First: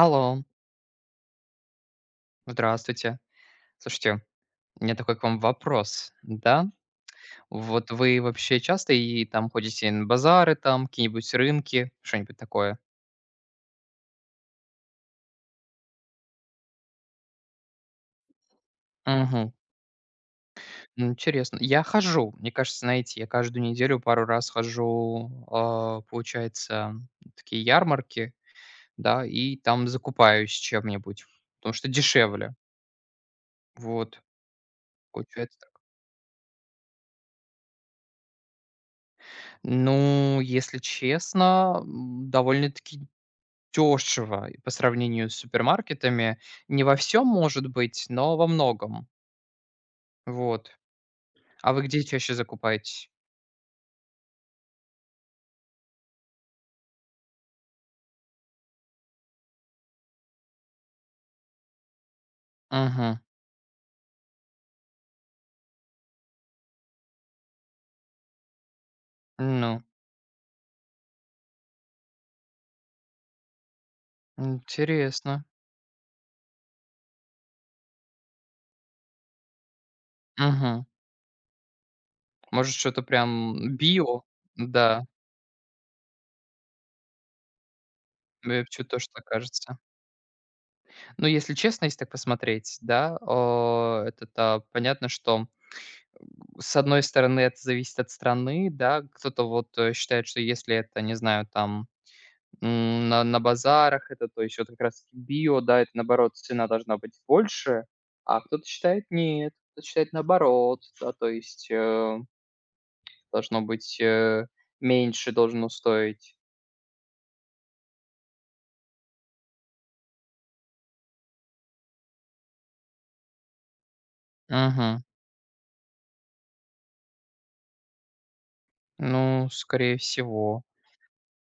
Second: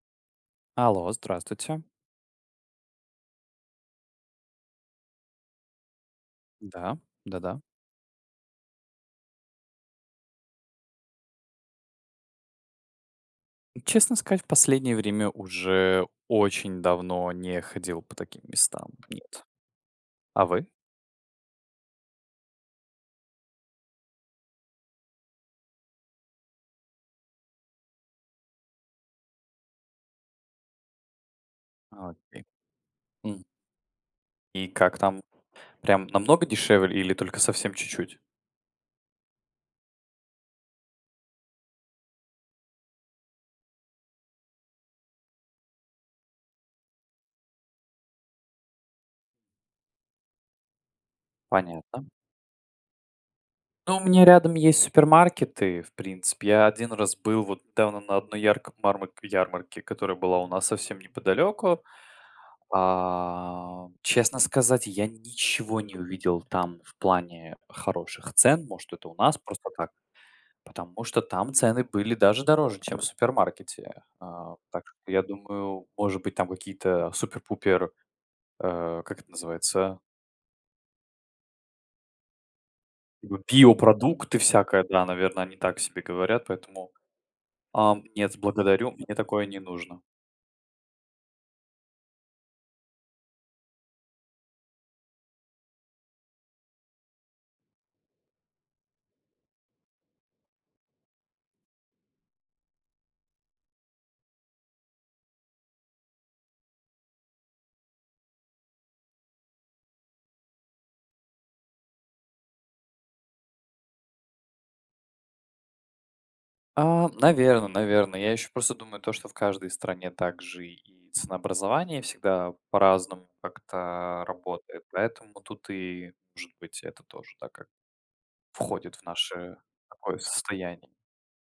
Алло, Алло, здравствуйте. здравствуйте. Слушайте, у меня такой к вам вопрос, да? Да, да-да. Вот вы вообще часто и там ходите на базары, там какие-нибудь рынки, что-нибудь такое? Честно сказать, в последнее время уже очень давно не ходил по таким местам. Нет. Мгм. А вы? Интересно. Я хожу, мне кажется, знаете, я каждую неделю пару раз хожу, получается, такие ярмарки, да, и там закупаюсь чем-нибудь, потому что А, окей. дешевле. М. Вот, И как там? получается так. Прям намного дешевле или только совсем чуть-чуть? Ну, если честно, довольно-таки дешево и по сравнению с супермаркетами. Не во всем может быть, но во многом. Вот. А вы где Понятно. чаще закупаетесь? Ну, у меня рядом есть супермаркеты, в принципе. Я один раз был вот недавно на одной ярк мармак ярмарке, которая была у нас совсем неподалеку. Мгм. А, честно сказать, я ничего не увидел там в плане хороших цен. Может, это у нас просто Ну, так. Потому что там цены были даже дороже, чем в супермаркете. А, так что я интересно. думаю, может быть, там какие-то супер-пупер, как это называется, Мгм. Может, что-то прям био? биопродукты всякое, Да, да, наверное, они так себе говорят, поэтому нет, мне чё-то благодарю, тоже мне так такое не кажется. нужно. Ну если честно, если так посмотреть, да, это-то понятно, что с одной стороны это зависит от страны, да. Кто-то вот, считает, что если это, не знаю, там на базарах это, то есть вот как раз био, да, это наоборот, цена должна быть больше, а кто-то считает нет, кто-то считает наоборот, да, то есть, должно быть, меньше должно стоить. А, наверное. Наверно. Я еще просто думаю то, что в каждой стране также и ценообразование всегда по-разному как-то работает, Мгм. поэтому тут и, может быть, это тоже, так как входит в Ну, наше скорее такое всего. состояние,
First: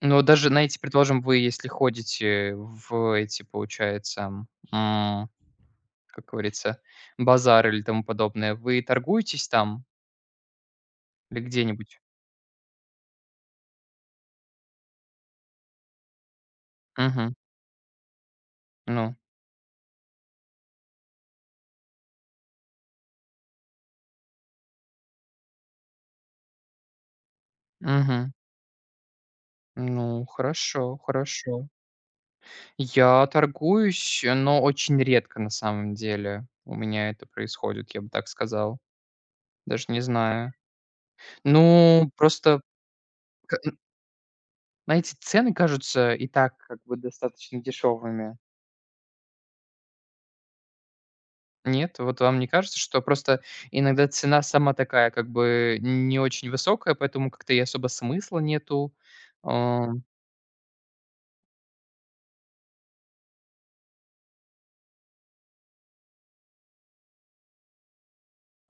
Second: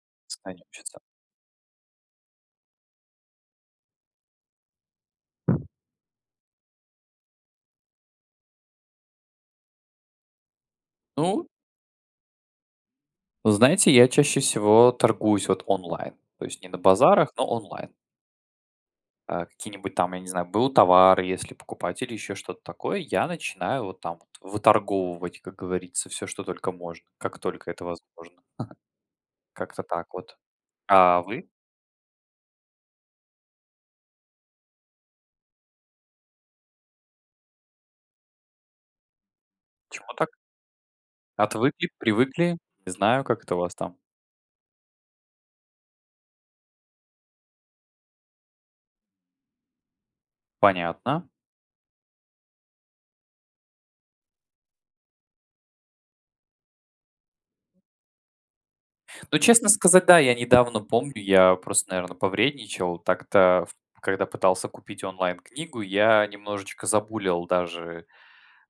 Но даже, состояние знаете, общества. предположим, вы если ходите в эти, получается, м, как говорится, базары или тому подобное, вы торгуетесь там или Ну, где-нибудь? знаете, я чаще всего торгуюсь вот онлайн, то есть не на базарах, Мгм. но онлайн. Ну. А, какие-нибудь там, я не знаю, был товар, если покупать или еще что-то такое, я начинаю вот там вот выторговывать, как говорится, все, что только можно, как только это Мгм. возможно. Как-то так Ну, вот. хорошо, А вы? хорошо. Я торгуюсь, но очень редко на самом деле у меня это происходит, я бы так сказал. Даже не Чему так? знаю. Отвыкли, Ну, привыкли? просто, Не знаю, как это к- у вас н- там. знаете, цены кажутся и так как бы достаточно дешевыми. Понятно. Нет, вот вам не кажется, что просто иногда цена сама такая как бы не очень высокая, поэтому как-то и особо смысла нету. Ну, честно А, сказать, да, я недавно помню, я просто, наверное, повредничал. Так-то, в- когда пытался купить онлайн-книгу, я немножечко забулил даже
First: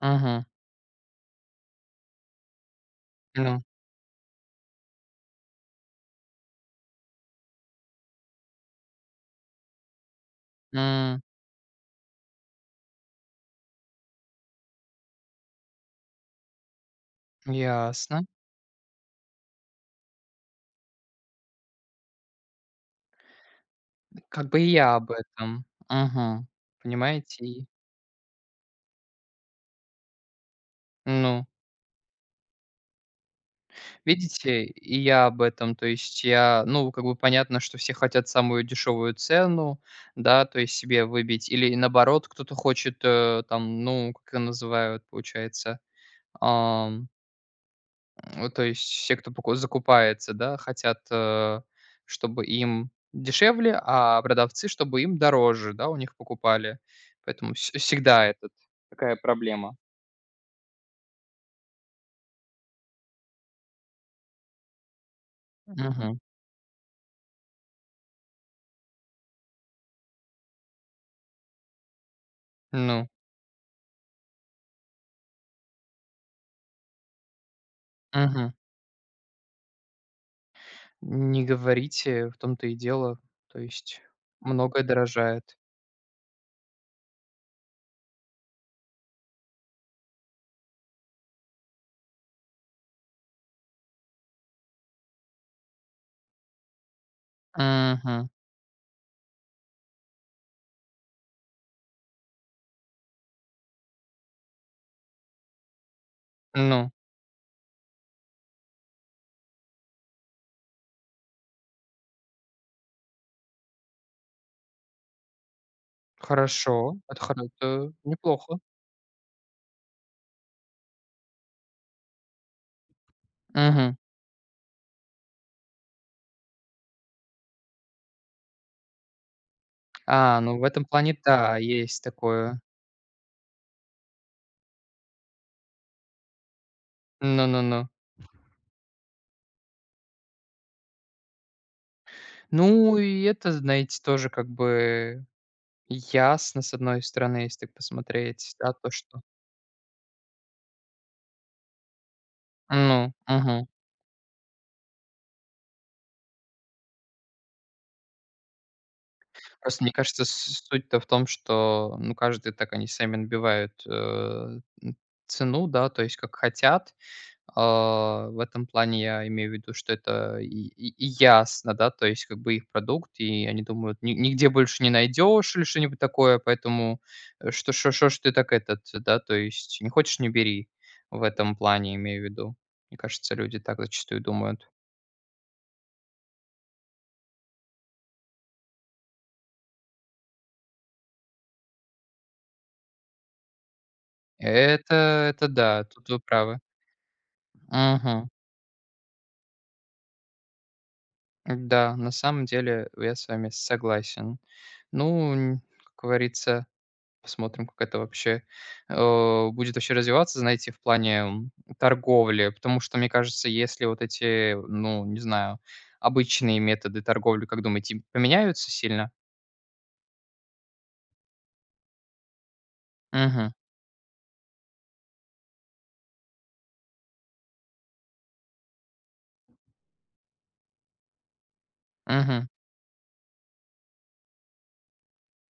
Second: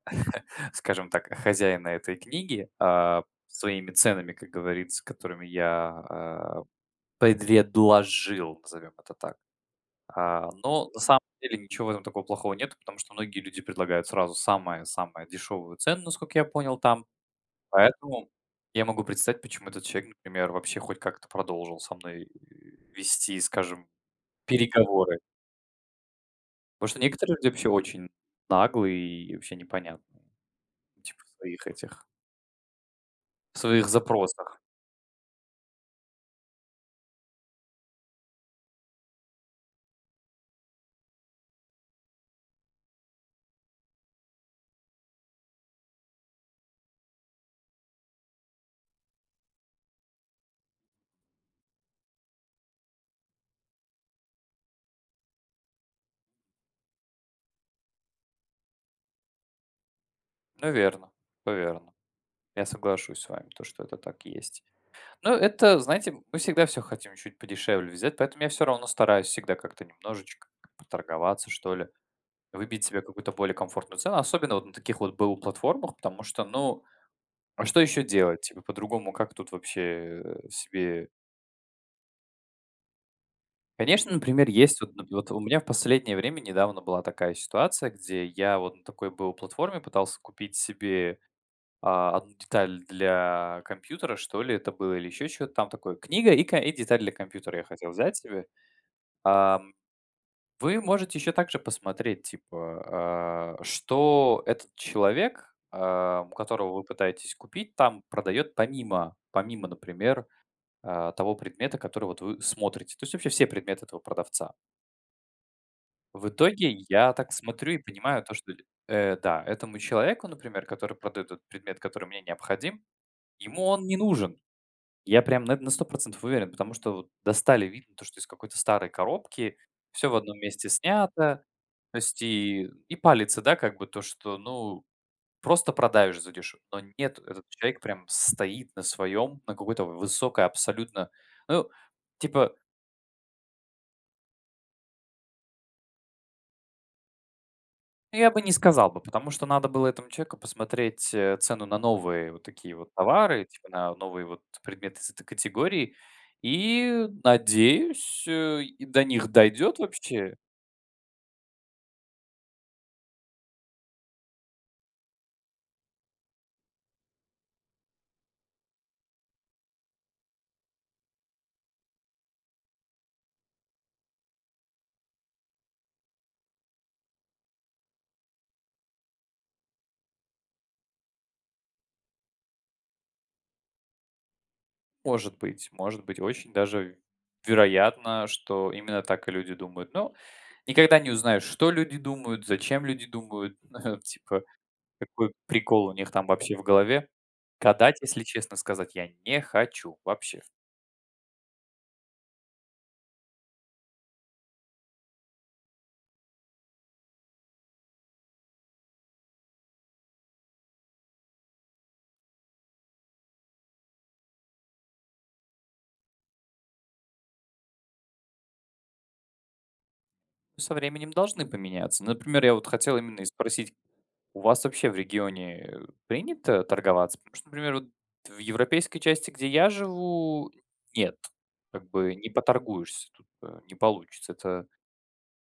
мгм. скажем так, хозяина этой книги, Ну, своими ценами, как говорится, которыми я, предведложил, назовем это так. А, но на самом м, деле ничего в этом такого плохого нет, потому что многие люди предлагают сразу самое-самое дешевую цену, насколько я понял, там. ясно. Поэтому я могу представить, почему этот человек, например, вообще хоть как-то продолжил со мной вести, скажем, Как бы и я об переговоры. этом. Мгм. Потому что некоторые Понимаете? люди И вообще очень наглые и вообще непонятно, типа, в ну, своих этих, в своих запросах. видите, и я об этом. То есть я, ну, как бы понятно, что все хотят самую дешевую цену, да, то есть себе выбить. Или наоборот, кто-то хочет, там, ну, как ее называют, получается, ам, то есть все, кто поку закупается, да, хотят, чтобы им дешевле, а продавцы, чтобы им дороже, да, у них покупали. Поэтому вс всегда этот такая проблема. Ну, верно, поверно. Я соглашусь с вами, то, что это так есть. Ну, это, знаете, мы всегда все хотим чуть подешевле взять, поэтому я все равно стараюсь всегда как-то немножечко поторговаться, что ли, выбить себе Ну, какую-то более комфортную цену, особенно вот на таких вот БУ-платформах, потому что, ну, а что еще делать? мгм. Типа, по-другому как тут вообще себе... Не говорите, в том-то и дело. То есть Конечно, например, есть многое вот, вот у дорожает. меня в последнее время недавно была такая ситуация, где я вот на такой БУ-платформе пытался купить себе 1 деталь для компьютера, что ли, это было, или еще что то там такое. Книга и деталь для компьютера я хотел взять Мгм. себе. Ам, вы можете еще также посмотреть, типа, что этот человек, у которого вы Ну, пытаетесь купить, там продает помимо, например, того предмета, который вот вы смотрите. То есть вообще все предметы этого продавца. В итоге хорошо. я Это так хоро смотрю и это понимаю то, что, неплохо. Да, этому человеку, например, который продает этот предмет, который мне необходим, ему он Мгм. не нужен. Я прям на 100% уверен, потому что вот достали, видно то, что из какой-то старой коробки, все в одном А, ну в месте этом плане, снято. да, То есть есть такое. и палится, да, как бы то, что, ну, просто продаешь задешево. Но нет, этот Ну-ну-ну. человек прям стоит на своем, на какой-то высокой абсолютно ну, типа, Ну и это, знаете, тоже как бы ясно, с одной стороны, если так ну, я бы не посмотреть, да, сказал то, бы, что потому что надо было этому человеку посмотреть, цену на новые вот такие вот ну, товары, мгм. типа на новые вот предметы из этой категории. И, надеюсь, и до них дойдет Просто мне кажется, с вообще. суть-то в том, что, ну, каждый так они сами набивают, цену, да, то есть как хотят. А, в этом плане я имею в виду, что это и ясно, да, то есть как бы их продукт, и они думают: "Ни Нигде больше не найдешь» или что-нибудь такое, поэтому, что ж ты так этот, да, то есть не хочешь — не бери. В этом плане имею в виду. Мне кажется, люди так зачастую думают. Может быть, очень даже вероятно, что именно так и люди думают. Но никогда не узнаешь, что люди думают, зачем люди думают, типа, Это какой это да, прикол у тут них вы там вообще правы. в голове. Гадать, если Мгм. честно сказать, я не хочу вообще. Да, на самом деле я с вами согласен. Ну, н Как говорится, посмотрим, как это вообще, будет вообще развиваться, знаете, в плане, торговли. Потому что, мне кажется, если вот эти, ну, не знаю, обычные методы торговли, как думаете, поменяются сильно? Со временем должны поменяться. Например, я вот хотел именно и Угу, спросить, у вас вообще в регионе принято торговаться? Потому что, например, вот в европейской части, где я живу, нет. Как бы не угу, поторгуешься, тут не получится. Это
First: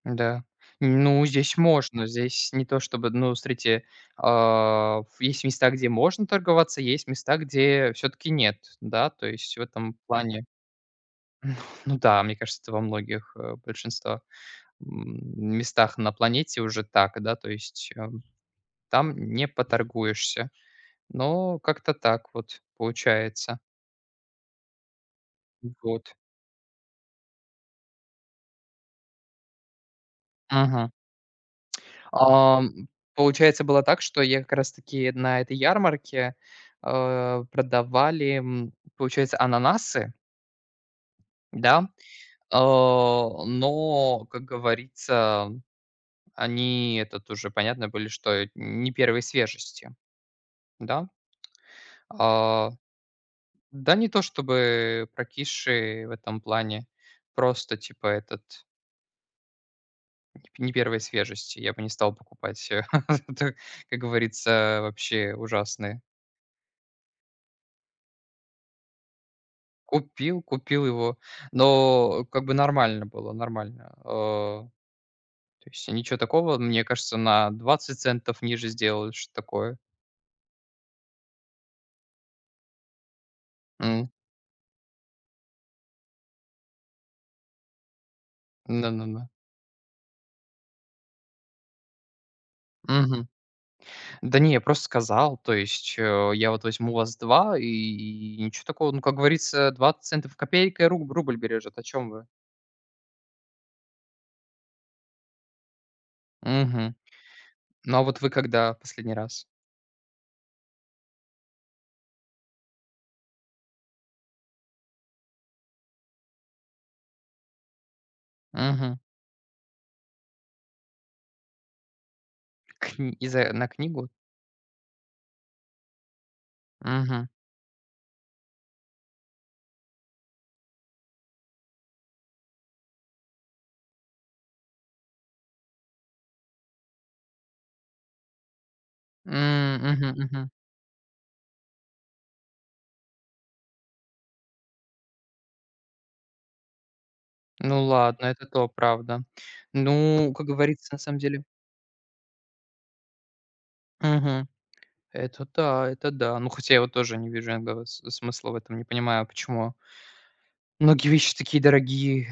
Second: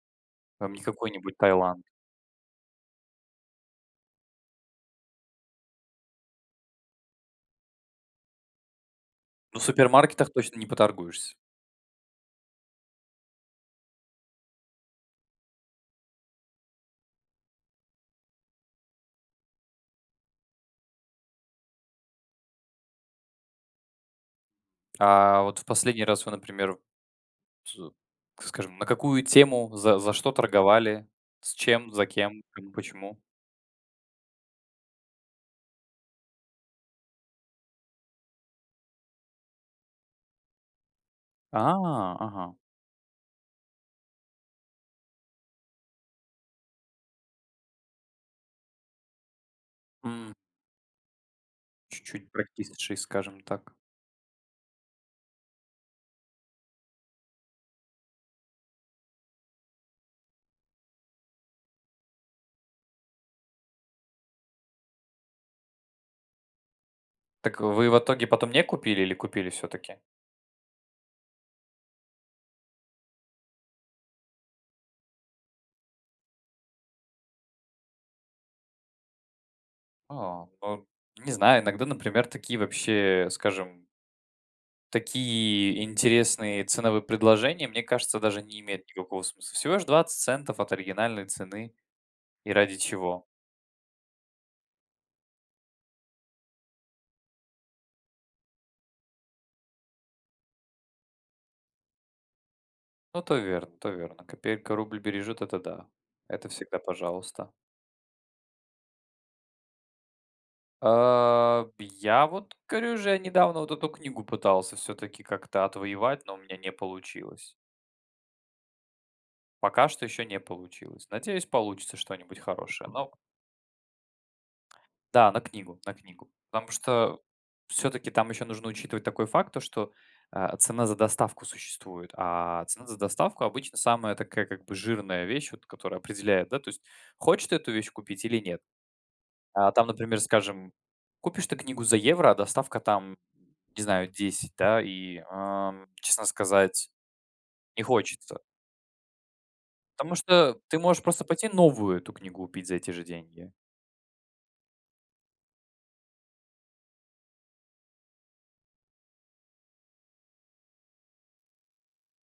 да. там не Ну, какой-нибудь здесь Таиланд. можно. Здесь не то чтобы ну, смотрите, есть места, где можно торговаться, есть места, где все таки нет, да. То есть Ну, в в этом супермаркетах плане, точно не поторгуешься. ну да, мне кажется, это во многих, большинства местах на планете уже так, да, то есть, там не поторгуешься. Но как-то так вот получается. А вот в последний Вот. раз вы, например, с скажем, на какую тему, за что Мгм. торговали, с чем, за кем, кому, Ам, почему? получается, было так, что я как раз таки на этой ярмарке, продавали, получается, ананасы, А, да, ага. Но, как говорится, они, это уже понятно были, что не первой свежести, М, да. чуть-чуть А практичней, скажем так. да не то чтобы прокисшие в этом плане, просто типа этот не первой свежести. Я бы не стал покупать, это, как говорится, вообще ужасные. Так вы в итоге потом не купили или купили все таки? Купил его, но как бы нормально было, нормально. То есть ничего такого, мне кажется, на 20 центов ниже сделали, что такое. А, ну, не знаю, иногда, например, такие вообще, скажем, М. такие интересные ценовые предложения, мне кажется, даже не имеют никакого Да-да-да. смысла. Всего лишь 20 центов от оригинальной цены. И ради чего? Да не, я просто сказал, то есть, я вот возьму у вас 2 и ничего такого. Ну, как говорится, 20 центов копейка, и рубль бережет. О чем вы? Ну, то верно, то верно. Копейка рубль бережет, это да. Это всегда Угу. пожалуйста. Ну, а вот вы когда последний раз? А, я вот, говорю же, я недавно вот эту книгу пытался все таки как-то отвоевать, но у меня не получилось. Угу. Пока что еще не получилось. Надеюсь, получится что-нибудь хорошее, но. Из-за на книгу? Да, на книгу, на книгу. Потому что Угу. все таки там еще нужно учитывать такой факт, то что, цена за доставку существует, а цена за доставку обычно самая такая как бы жирная вещь, вот которая определяет, да, то есть хочешь ты эту вещь купить или нет. Угу. А там, например, Мгм. скажем, купишь ты книгу за евро, а доставка там, не знаю, 10, да, и, честно сказать, не Ну ладно, хочется. это то, правда. Потому Ну, как что ты говорится, на можешь самом просто деле пойти новую эту книгу купить за эти же деньги. мгм. Это да, это да. Ну, хотя я вот тоже не вижу иногда с смысла в этом, не понимаю, почему. Многие вещи такие дорогие.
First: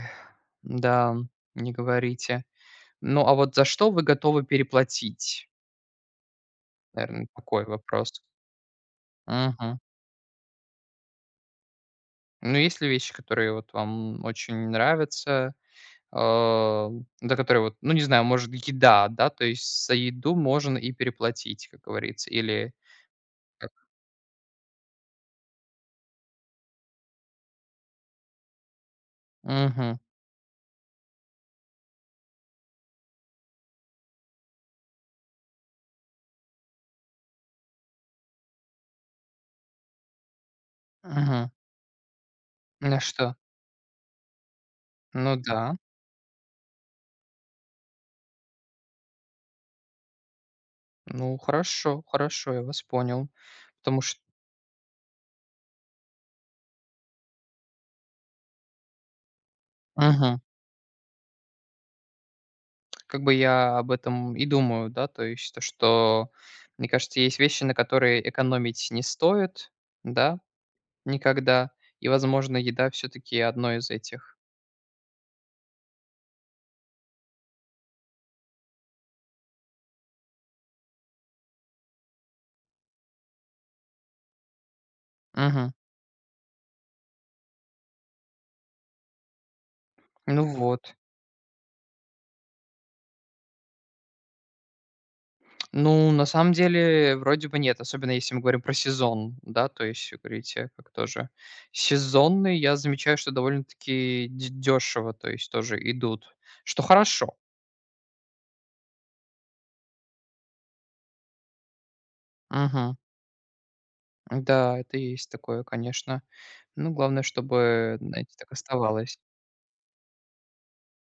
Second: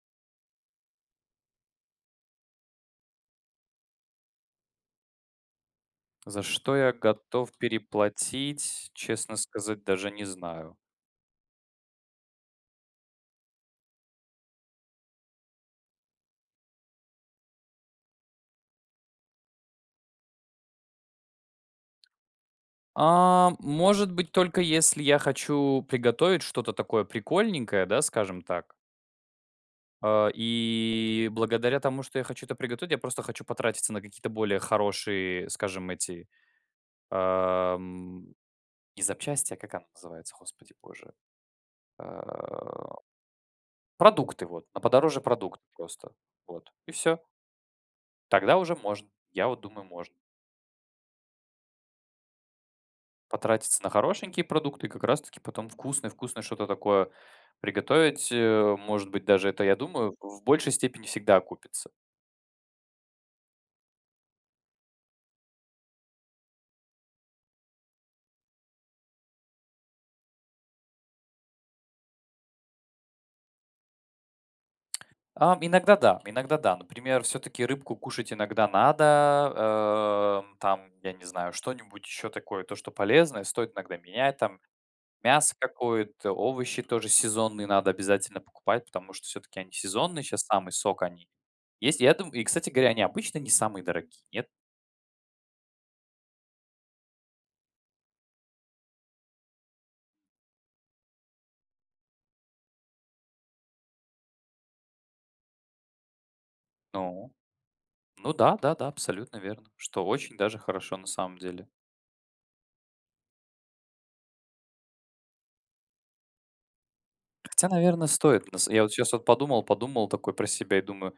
Да, не говорите. Ну, а вот за что вы готовы переплатить? За что я Наверное, готов такой вопрос. переплатить, честно Мгм. сказать, даже не знаю. Ну, есть ли вещи, которые вот вам очень нравятся, а, за которые вот, ну, не знаю, может, еда, да, то есть за еду можно и переплатить, как говорится, или А, как? может быть, только если я хочу приготовить что-то такое прикольненькое, да, скажем так. Мгм, А, и благодаря тому, что я хочу это приготовить, я просто хочу потратиться на какие-то более хорошие, скажем, эти ам, не запчасти, а как она называется, господи боже. мгм. А, Ну что? продукты вот, на подороже Ну продукты да. просто, вот и все. Тогда уже можно. Я вот думаю, можно. Ну, хорошо, хорошо, я вас понял. Потратиться на Потому что хорошенькие продукты, как раз таки потом вкусное-вкусное что-то такое приготовить. Может быть, даже это, я думаю, мгм. в большей степени всегда окупится. Как бы я об этом и думаю, да, то есть то, что, мне кажется, есть вещи, на которые экономить не стоит, да, никогда, и, возможно, еда все таки одно из этих. Иногда да, иногда да. Например, все-таки рыбку кушать иногда надо. Там, я не знаю, что-нибудь еще такое, то, что полезное, стоит иногда менять. Там мясо Мгм. какое-то, овощи тоже сезонные надо обязательно покупать, потому что все-таки они сезонные, сейчас Ну самый вот. сок они есть. Я думаю, и, кстати говоря, они обычно не самые дорогие, нет? Ну, на самом деле, вроде бы нет, особенно если мы говорим про сезон, да, то есть вы говорите, как тоже сезонные, я замечаю, что довольно-таки дь дешево, то есть тоже идут, что Ну. хорошо. Ну да, да-да, абсолютно верно, что очень даже хорошо на самом деле. Мгм. Да, это есть такое, конечно. Ну, главное, Хотя, чтобы, наверное, знаете, стоит. так На с Я вот сейчас оставалось. вот подумал, подумал такой про себя и думаю:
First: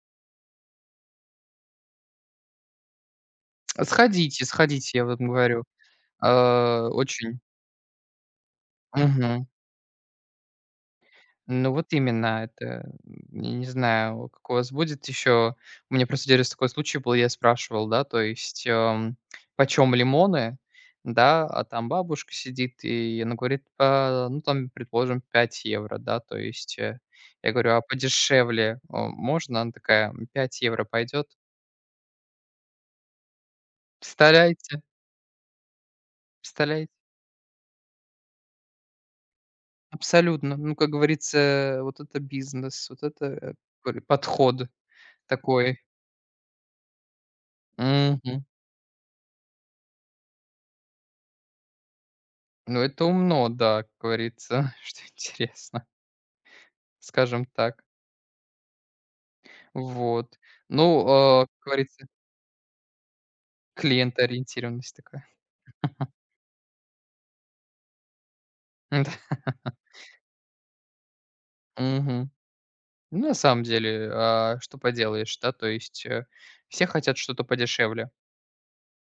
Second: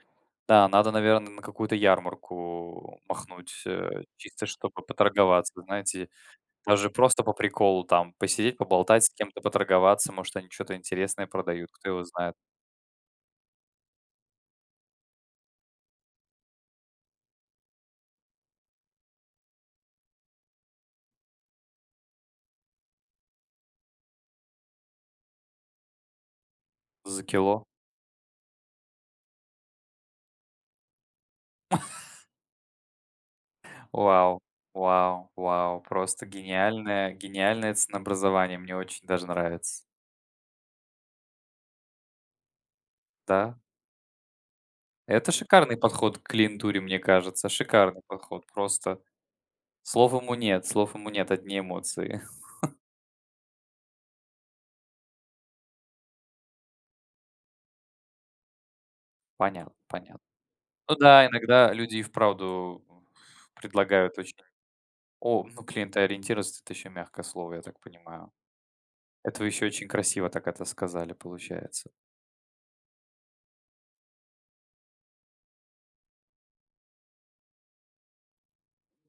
да, надо, наверное, на какую-то ярмарку махнуть, Сходите, чисто чтобы сходите, я вот вам поторговаться, говорю. знаете. Даже просто по Очень. приколу там посидеть, поболтать с кем-то, Мгм. поторговаться. Может, они что то интересное продают, Ну, кто вот его знает, именно это. Я не знаю, как у вас будет еще. У меня просто один раз такой случай был, я спрашивал, да, то есть, почем лимоны, да, а там бабушка сидит, и она говорит, а, ну, там, предположим, 5 евро, да, то есть, за я кило. говорю, а подешевле можно? Она такая, 5 евро пойдет? Вау, Представляете? вау, вау, просто Представляете? гениальное гениальное ценообразование, мне очень даже нравится. Абсолютно. Ну, как говорится, вот это бизнес, вот это, Да. говорю, подход Это шикарный такой. подход к клиентуре, мне кажется. Шикарный подход. Мгм. Просто слов ему нет, одни эмоции. Ну, это умно, да, как говорится, что интересно, скажем так. Понятно, понятно. Вот. Ну Ну, да, как иногда люди и говорится, вправду предлагают очень... клиентоориентированность такая. О, ну клиентоориентированность это еще мягкое слово, я так понимаю. Да. Это вы еще очень красиво так это сказали, получается. Мгм. Ну, на самом деле, что поделаешь, да, то есть, все хотят что-то подешевле.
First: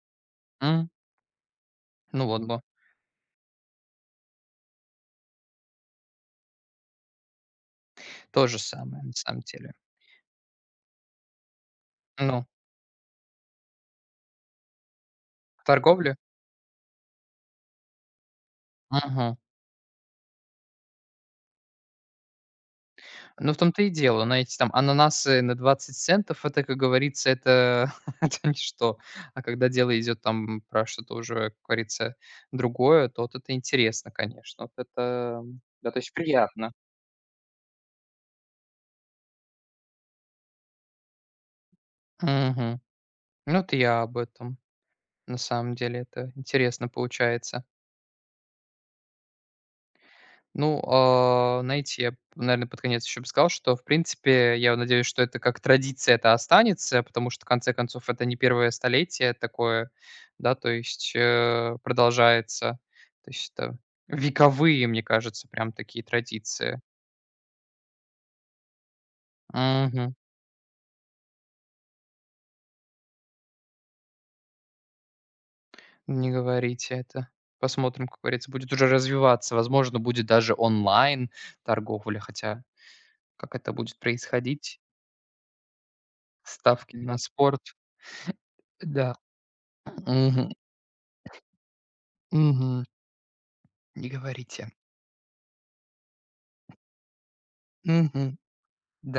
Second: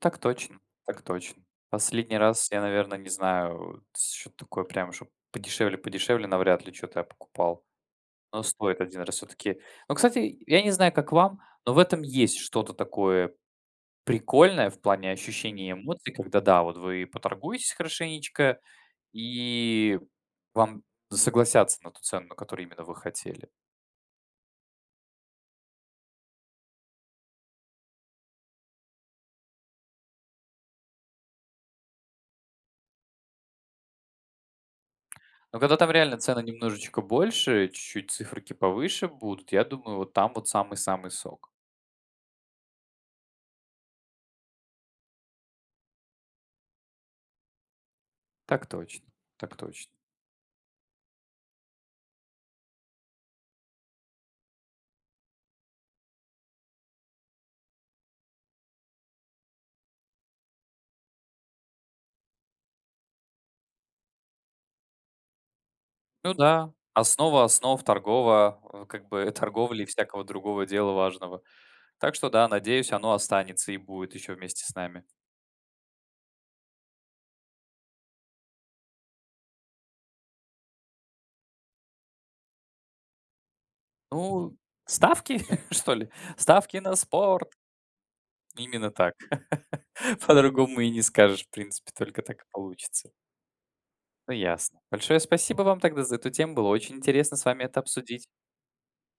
Так точно, М, так точно. Последний ну, вот раз я, бы. наверное, не знаю, вот, что-то такое прям, чтобы подешевле-подешевле, навряд ли что-то я покупал. Но То же стоит один самое, на раз все самом таки. деле. Но, кстати, я не знаю, как вам, но в этом есть Ну, что-то такое прикольное в плане ощущения эмоций, торговля. Торговле? когда, да, вот вы поторгуетесь хорошенечко, и вам согласятся на ту цену, на которую именно вы хотели. Ну, в том-то и дело. Но эти там ананасы на 20 центов — это, как говорится, это это ничто. А когда дело идет там про что-то уже, как говорится, другое, то вот это интересно, конечно. Вот это, Но когда там да, то есть реально цены приятно. немножечко больше, чуть-чуть циферки повыше будут, я думаю, вот там вот самый-самый сок. Мгм. Ну, вот я об этом. На самом деле это интересно получается. Так точно, так точно. Ну, знаете, я, наверное, под конец еще бы сказал, что, в принципе, я надеюсь, что это как традиция это останется, потому что, в конце концов, это не первое столетие такое, да, то есть продолжается. То есть это вековые, мне кажется, прям такие Ну да, традиции. основа основ торгова, как бы торговли и Мгм. всякого другого дела важного. Так что да, надеюсь, оно останется и будет еще вместе с нами. Не говорите это. Посмотрим, как говорится, будет уже развиваться. Возможно, будет даже онлайн торговля, хотя как это будет Ну, происходить, ставки, что ли? Ставки на ставки на спорт. спорт. Именно так. Да. Мгм. По-другому и не скажешь, в принципе, только так и Мгм. получится. Не Ну, говорите. ясно. Большое спасибо вам тогда за эту тему. Было очень интересно с вами это обсудить. Мгм. Да,